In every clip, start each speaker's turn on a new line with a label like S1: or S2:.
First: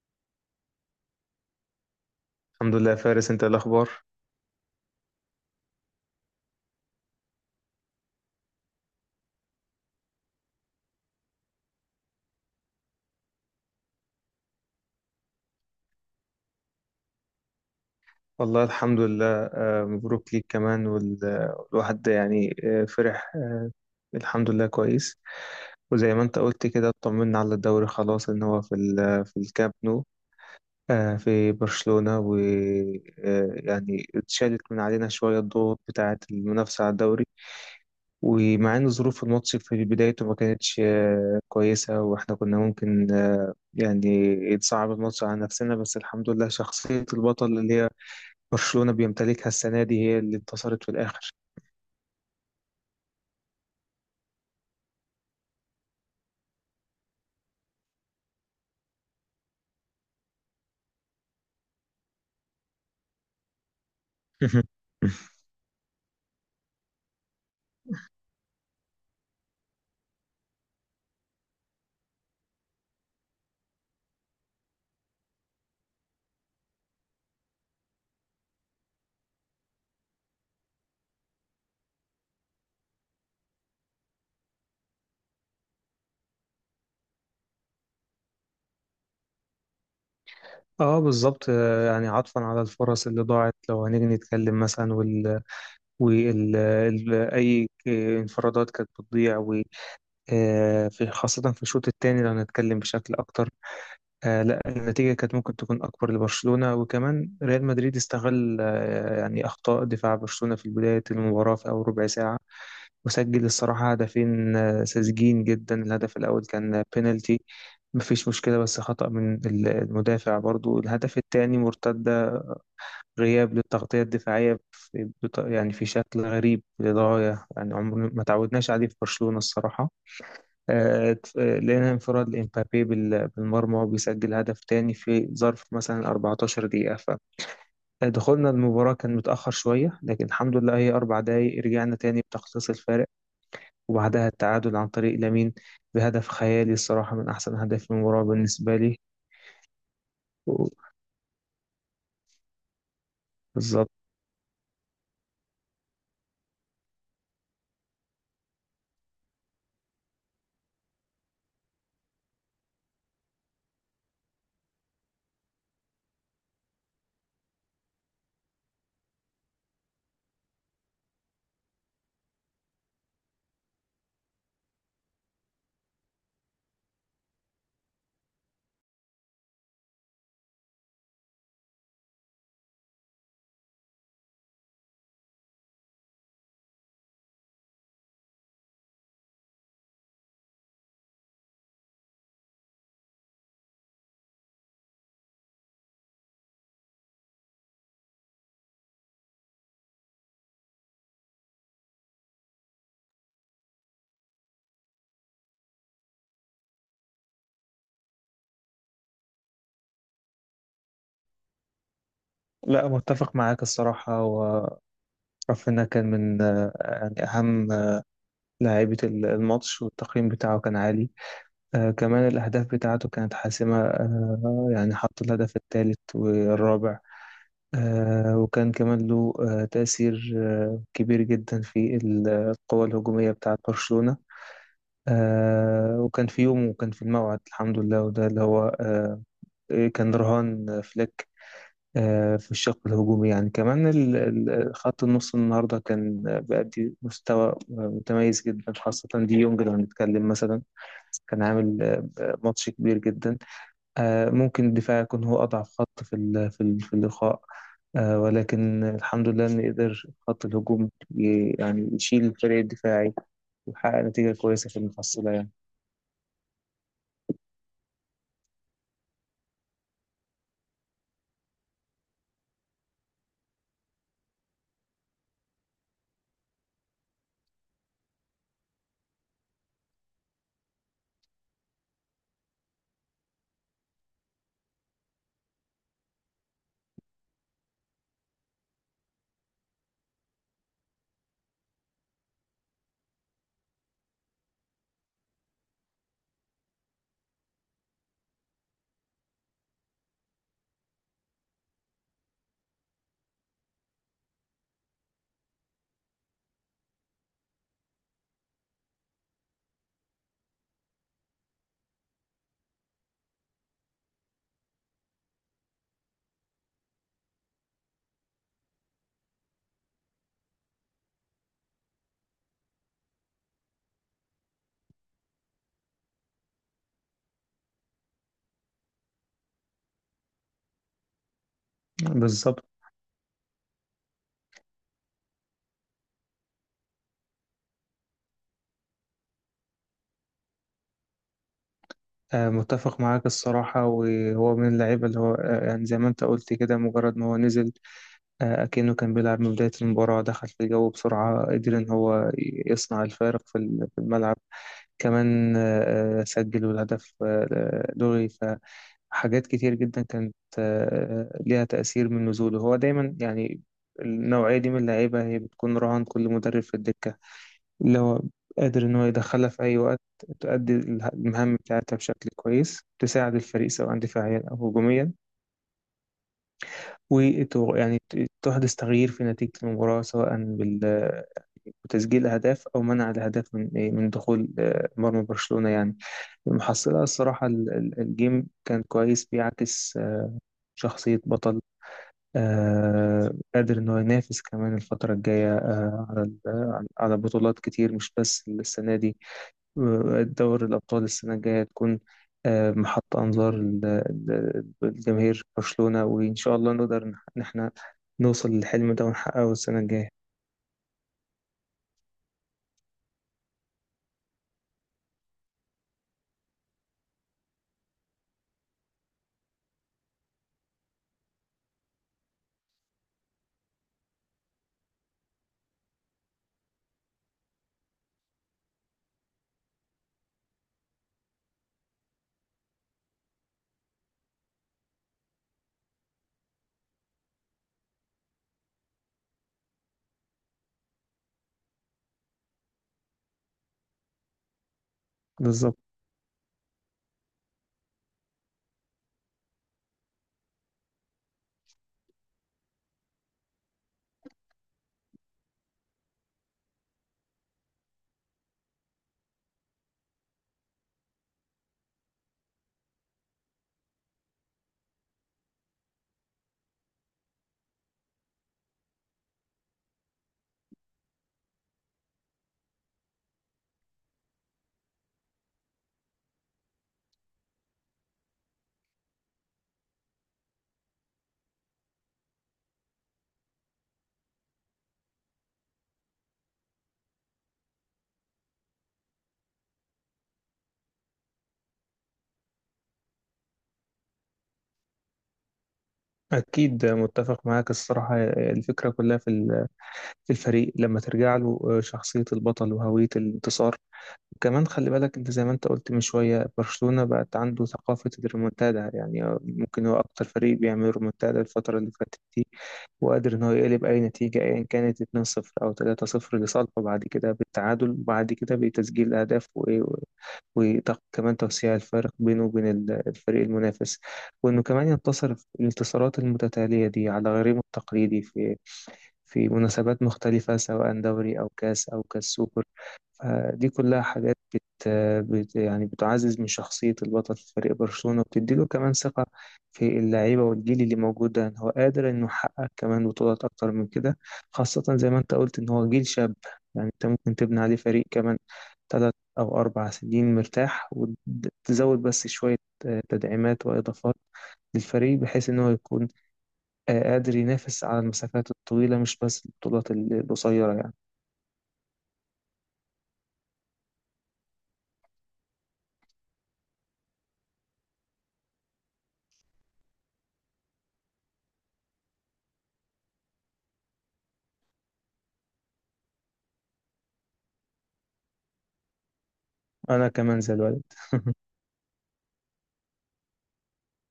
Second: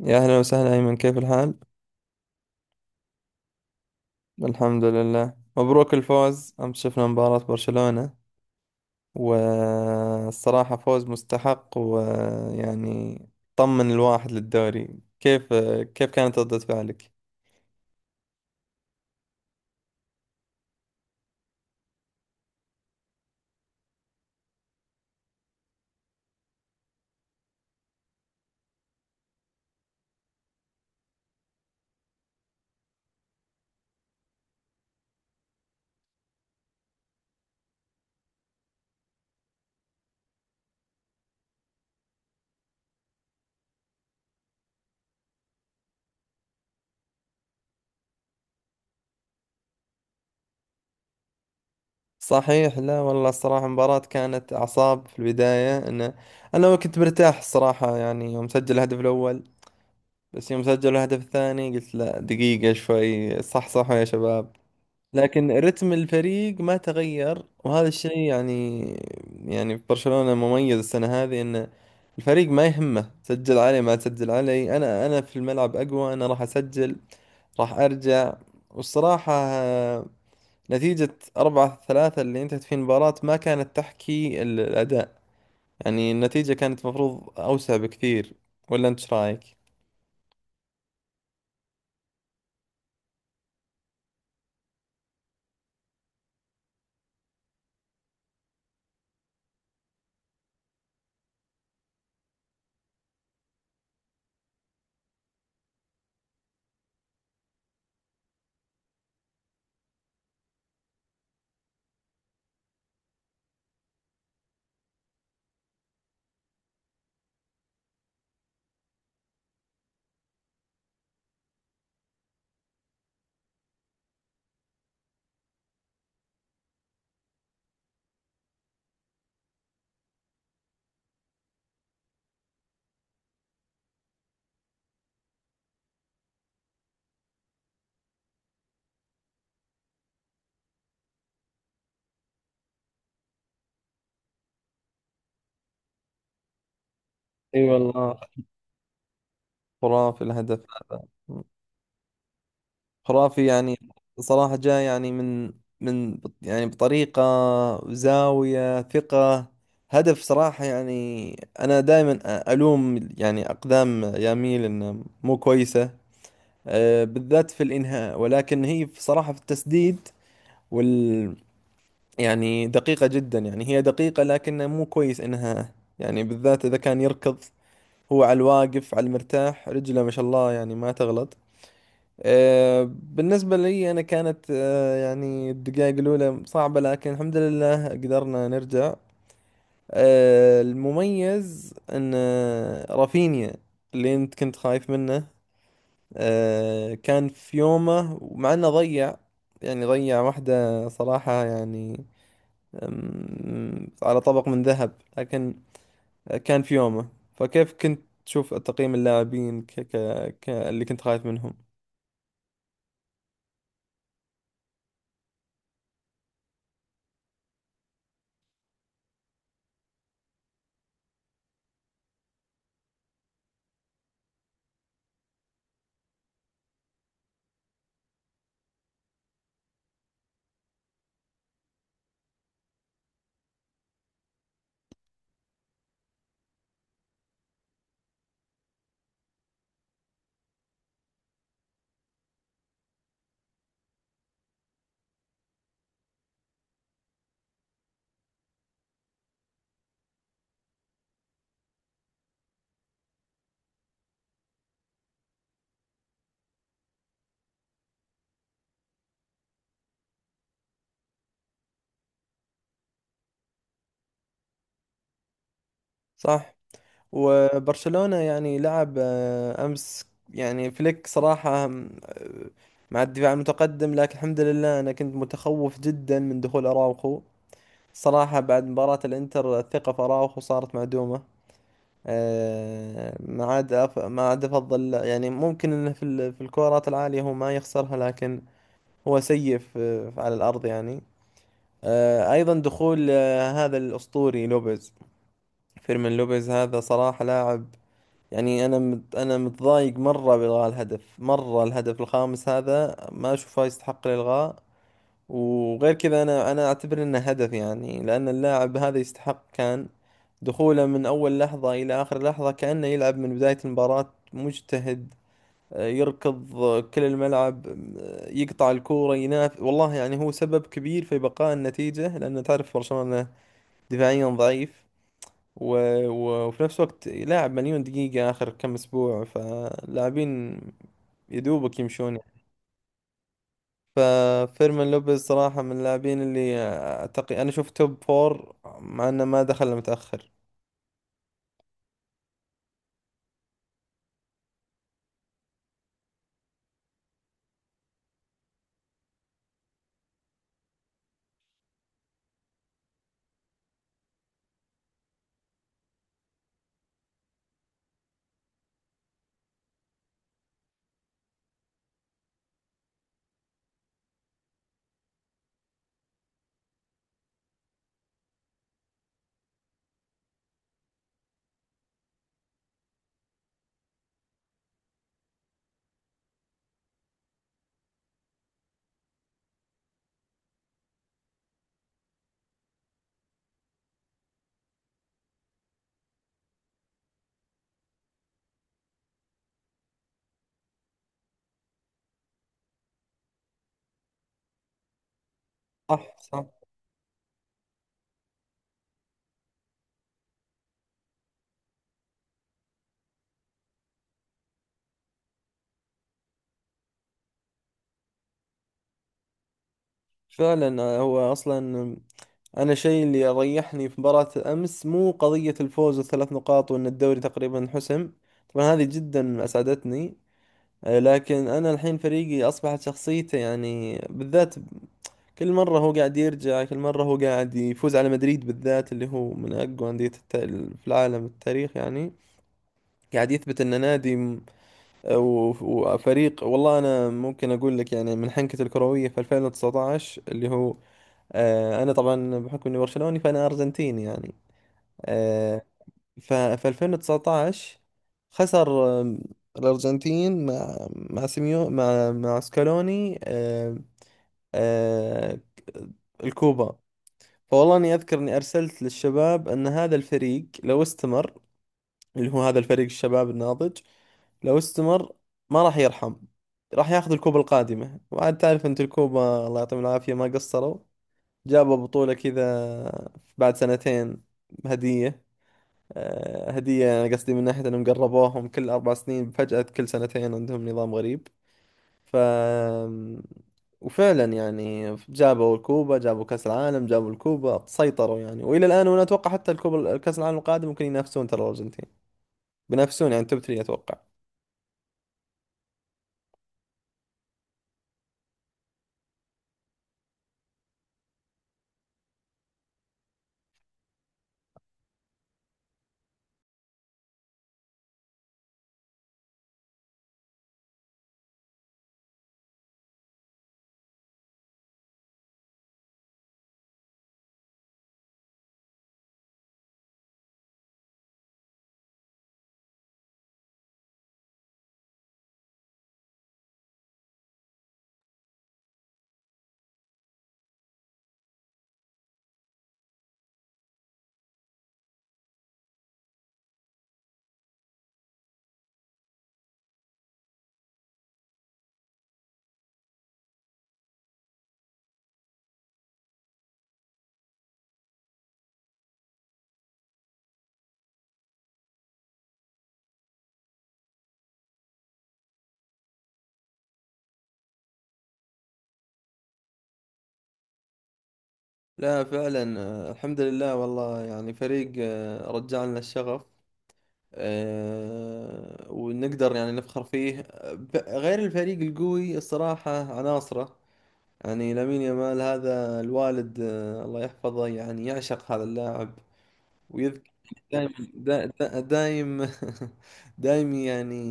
S1: يا أهلا وسهلا أيمن، كيف الحال؟
S2: الحمد لله يا فارس، انت ايه الاخبار؟
S1: الحمد لله، مبروك الفوز أمس، شفنا مباراة برشلونة، والصراحة فوز مستحق ويعني طمن الواحد للدوري. كيف كانت ردة فعلك؟
S2: والله الحمد لله. مبروك ليك كمان، والواحد ده يعني فرح. الحمد لله كويس. وزي ما انت قلت كده اطمنا على الدوري خلاص ان هو في في الكامب نو، في برشلونة. ويعني اتشالت من علينا شوية الضغوط بتاعة المنافسة على الدوري. ومع ان ظروف الماتش في بدايته ما كانتش كويسة، واحنا كنا ممكن يعني يتصعب الماتش على نفسنا، بس الحمد لله شخصية البطل اللي هي برشلونة بيمتلكها السنة دي هي اللي انتصرت في الآخر.
S1: صحيح. لا والله الصراحة المباراة كانت أعصاب في البداية. أنا كنت مرتاح الصراحة، يعني يوم سجل الهدف الأول بس يوم سجل الهدف الثاني قلت لا دقيقة شوي، صح صح يا شباب. لكن رتم الفريق ما تغير، وهذا الشيء يعني في برشلونة مميز السنة هذه، ان الفريق ما يهمه سجل علي ما سجل علي، انا في الملعب اقوى، انا راح اسجل راح ارجع. والصراحة نتيجة 4-3 اللي انتهت في المباراة ما كانت تحكي الأداء، يعني النتيجة كانت مفروض أوسع بكثير، ولا أنت إيش رأيك؟
S2: اه، بالظبط. يعني عطفا على الفرص اللي ضاعت، لو هنيجي نتكلم مثلا وال, وال... ال... اي ك- انفرادات كانت بتضيع. في خاصة في الشوط الثاني لو هنتكلم بشكل اكتر، لا، النتيجة كانت ممكن تكون اكبر لبرشلونة، وكمان ريال مدريد استغل يعني اخطاء دفاع برشلونة في بداية المباراة في اول ربع ساعة، وسجل الصراحة هدفين ساذجين جدا. الهدف الأول كان بينالتي، مفيش مشكلة، بس خطأ من المدافع. برضو الهدف التاني مرتدة، غياب للتغطية الدفاعية في يعني في شكل غريب للغاية، يعني عمرنا ما تعودناش عليه في برشلونة الصراحة. لقينا انفراد لإمبابي بالمرمى وبيسجل هدف تاني في ظرف مثلا 14 دقيقة. فدخولنا المباراة كان متأخر شوية، لكن الحمد لله هي 4 دقايق رجعنا تاني بتخصيص الفارق، وبعدها التعادل عن طريق لامين بهدف خيالي الصراحة، من أحسن
S1: اي
S2: أهداف
S1: والله،
S2: المباراة بالنسبة لي
S1: خرافي الهدف
S2: و-
S1: هذا، خرافي يعني.
S2: بالظبط.
S1: صراحة جاء يعني يعني بطريقة، زاوية ثقة، هدف صراحة يعني. أنا دائما ألوم يعني أقدام ياميل إنها مو كويسة، بالذات في الإنهاء، ولكن هي صراحة في التسديد، وال يعني دقيقة جدا، يعني هي دقيقة لكنها مو كويس إنها، يعني بالذات إذا كان يركض، هو على الواقف على المرتاح رجله ما شاء الله يعني ما تغلط. بالنسبة لي أنا كانت يعني الدقائق الأولى صعبة، لكن الحمد لله قدرنا نرجع. المميز أن رافينيا اللي أنت كنت خايف منه كان في يومه، ومع أنه ضيع يعني ضيع واحدة صراحة يعني، على طبق من ذهب، لكن كان في يومه. فكيف كنت تشوف تقييم اللاعبين اللي كنت خايف منهم؟
S2: لا، متفق معاك الصراحة. ورافينيا كان من يعني أهم لاعيبة الماتش، والتقييم بتاعه كان عالي. كمان الأهداف بتاعته كانت حاسمة، يعني حط الهدف الثالث والرابع. وكان كمان له تأثير كبير جدا في القوة الهجومية بتاعة برشلونة. وكان في يوم وكان في الموعد، الحمد لله. وده اللي هو إيه، كان رهان فليك. في الشق الهجومي، يعني كمان خط النص النهارده كان بيأدي مستوى متميز جدا، خاصة دي يونج لو هنتكلم مثلا، كان عامل ماتش كبير جدا. ممكن الدفاع يكون هو أضعف خط في في اللقاء، ولكن الحمد لله إن قدر خط الهجوم يعني يشيل الفريق الدفاعي، ويحقق نتيجة كويسة في المحصلة يعني.
S1: صح؟ وبرشلونة يعني لعب أمس، يعني فليك صراحة آم، آه، مع الدفاع المتقدم، لكن الحمد لله أنا كنت متخوف جدا من دخول أراوخو، صراحة بعد مباراة الإنتر الثقة في أراوخو صارت معدومة. ما عاد أفضل، يعني ممكن إنه في في الكورات العالية هو ما يخسرها، لكن هو سيء على الأرض يعني. أيضا دخول هذا الأسطوري لوبيز، فيرمين لوبيز هذا صراحة لاعب، يعني انا متضايق مره بالغاء الهدف، مره الهدف الخامس هذا ما اشوفه يستحق الالغاء، وغير كذا انا اعتبر انه هدف، يعني لان اللاعب هذا يستحق، كان دخوله من اول لحظه الى اخر لحظه كانه يلعب من بدايه المباراه، مجتهد، يركض كل الملعب يقطع الكوره ينافس، والله يعني هو سبب كبير في بقاء النتيجه، لان تعرف برشلونه دفاعيا ضعيف. و... وفي نفس الوقت لاعب مليون دقيقة آخر كم أسبوع، فلاعبين يدوبك يمشون يعني.
S2: بالظبط.
S1: ففيرمين لوبيز صراحة من اللاعبين اللي أعتقد أنا شفت توب فور، مع إنه ما دخل إلا متأخر.
S2: متفق معاك الصراحة. وهو من اللعيبة اللي هو يعني زي ما انت قلت كده، مجرد ما هو نزل أكنه كان بيلعب من بداية المباراة، دخل في الجو بسرعة، قدر ان هو يصنع الفارق في في الملعب. كمان سجل، والهدف لغي. فحاجات كتير جدا كانت ليها تأثير من نزوله. هو دايما يعني النوعية دي من اللعيبة هي بتكون رهان كل مدرب في الدكة، اللي هو قادر إن هو يدخلها في أي وقت، تؤدي المهام بتاعتها بشكل كويس، تساعد الفريق سواء دفاعيا أو هجوميا، ويعني تحدث تغيير في نتيجة المباراة سواء وتسجيل أهداف، أو منع الأهداف من من دخول مرمى برشلونة يعني. المحصلة الصراحة الجيم كان كويس، بيعكس شخصية بطل قادر إن هو ينافس كمان الفترة الجاية آه،
S1: صح
S2: على ال-
S1: صح.
S2: آه، على بطولات كتير، مش بس السنة دي. دوري الأبطال السنة الجاية تكون محط أنظار الجماهير برشلونة، وإن شاء الله نقدر إن إحنا نوصل للحلم ده ونحققه السنة الجاية.
S1: فعلا هو أصلا، أنا شيء اللي ريحني في مباراة أمس مو قضية الفوز والثلاث نقاط وإن الدوري تقريبا انحسم، طبعا هذه جدا أسعدتني. لكن أنا الحين فريقي أصبحت شخصيته، يعني بالذات كل مرة هو قاعد يرجع، كل مرة هو قاعد يفوز على مدريد، بالذات اللي هو من أقوى أندية في العالم التاريخ يعني، قاعد يثبت أنه وفريق. والله أنا ممكن أقول لك يعني من حنكة الكروية في 2019، اللي هو أنا طبعا بحكم إني برشلوني فأنا أرجنتيني يعني. آه،
S2: بالظبط.
S1: ففي 2019 خسر الأرجنتين مع سيميو مع سكالوني آه، الكوبا. فوالله اني اذكر اني ارسلت للشباب ان هذا الفريق لو استمر، اللي هو هذا الفريق الشباب الناضج، لو استمر ما راح يرحم، راح ياخذ الكوبا القادمة. وعاد تعرف انت الكوبا، الله يعطيهم العافية ما قصروا، جابوا بطولة كذا بعد 2 سنين هدية. هدية، أنا قصدي من ناحية أنهم قربوهم، كل 4 سنين فجأة كل 2 سنين، عندهم نظام غريب. ف وفعلا يعني جابوا الكوبا، جابوا كأس العالم، جابوا الكوبا، سيطروا يعني والى الان، وانا اتوقع حتى الكوبا كأس العالم القادم ممكن ينافسون ترى الارجنتين، بينافسون يعني توب 3 اتوقع.
S2: أكيد متفق معاك الصراحة. الفكرة كلها في في الفريق، لما ترجع له شخصية البطل وهوية الانتصار. كمان خلي بالك انت زي ما انت قلت من شوية، برشلونة بقت عنده ثقافة الريمونتادا، يعني ممكن هو اكتر فريق بيعمل ريمونتادا الفترة اللي فاتت دي، وقادر ان هو يقلب اي نتيجة ايا كانت 2-0 او 3-0 لصالحه، بعد كده بالتعادل، وبعد كده بتسجيل اهداف وايه، وكمان توسيع الفارق بينه وبين الفريق المنافس، وانه كمان ينتصر في الانتصارات المتتالية دي على غريمه التقليدي في مناسبات مختلفة، سواء دوري أو كاس أو كاس سوبر. دي كلها حاجات بت... بت يعني بتعزز من شخصية البطل في فريق برشلونة، وبتديله كمان ثقة في اللعيبة والجيل اللي موجود ده، إن هو قادر إنه يحقق كمان بطولات أكتر من كده، خاصة زي ما أنت قلت إن هو جيل شاب. يعني أنت ممكن تبني عليه فريق كمان 3 أو 4 سنين مرتاح، وتزود بس شوية تدعيمات وإضافات للفريق، بحيث إن هو يكون قادر ينافس على المسافات الطويلة، مش بس البطولات القصيرة يعني.
S1: لا فعلا، الحمد لله، والله يعني فريق رجع لنا الشغف، ونقدر يعني نفخر فيه، غير الفريق القوي الصراحة عناصره، يعني لامين يامال هذا، الوالد الله يحفظه يعني يعشق هذا اللاعب،
S2: أنا
S1: ويذكر
S2: كمان زي الولد.
S1: دايم دايم، يعني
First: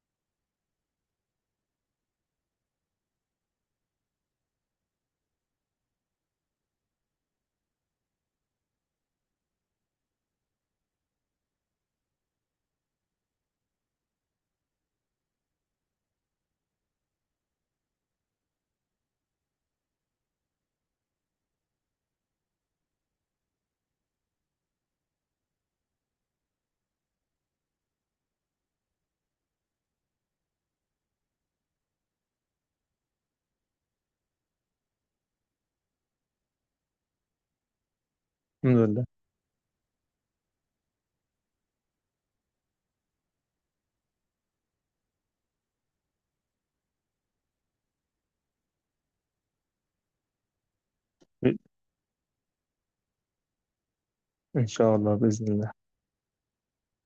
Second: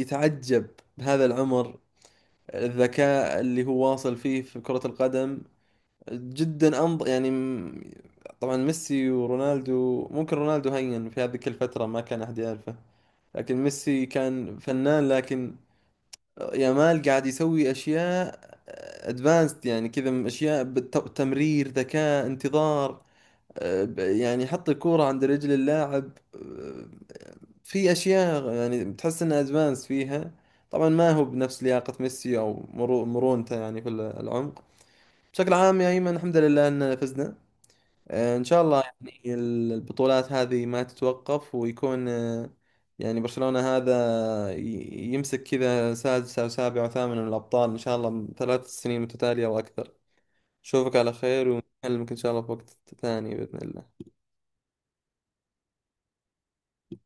S1: يتعجب بهذا العمر الذكاء اللي هو واصل فيه في كرة القدم، جدا طبعا ميسي ورونالدو، ممكن رونالدو هين في هذيك الفترة ما كان أحد يعرفه، لكن ميسي كان فنان، لكن يامال قاعد يسوي أشياء ادفانسد، يعني كذا أشياء بالتمرير، ذكاء، انتظار، يعني حط الكورة عند رجل اللاعب، في اشياء يعني بتحس انها ادفانس فيها. طبعا ما هو بنفس لياقة ميسي او مرونته يعني في العمق. بشكل عام يا ايمن، الحمد لله اننا فزنا، ان شاء
S2: الحمد
S1: الله
S2: لله.
S1: يعني البطولات هذه ما تتوقف، ويكون يعني برشلونة هذا يمسك كذا سادس او سابع او ثامن من الابطال، ان شاء الله 3 سنين متتالية واكثر. اشوفك على خير، ونكلمك ان شاء الله في وقت ثاني باذن الله.
S2: إن شاء الله بإذن الله.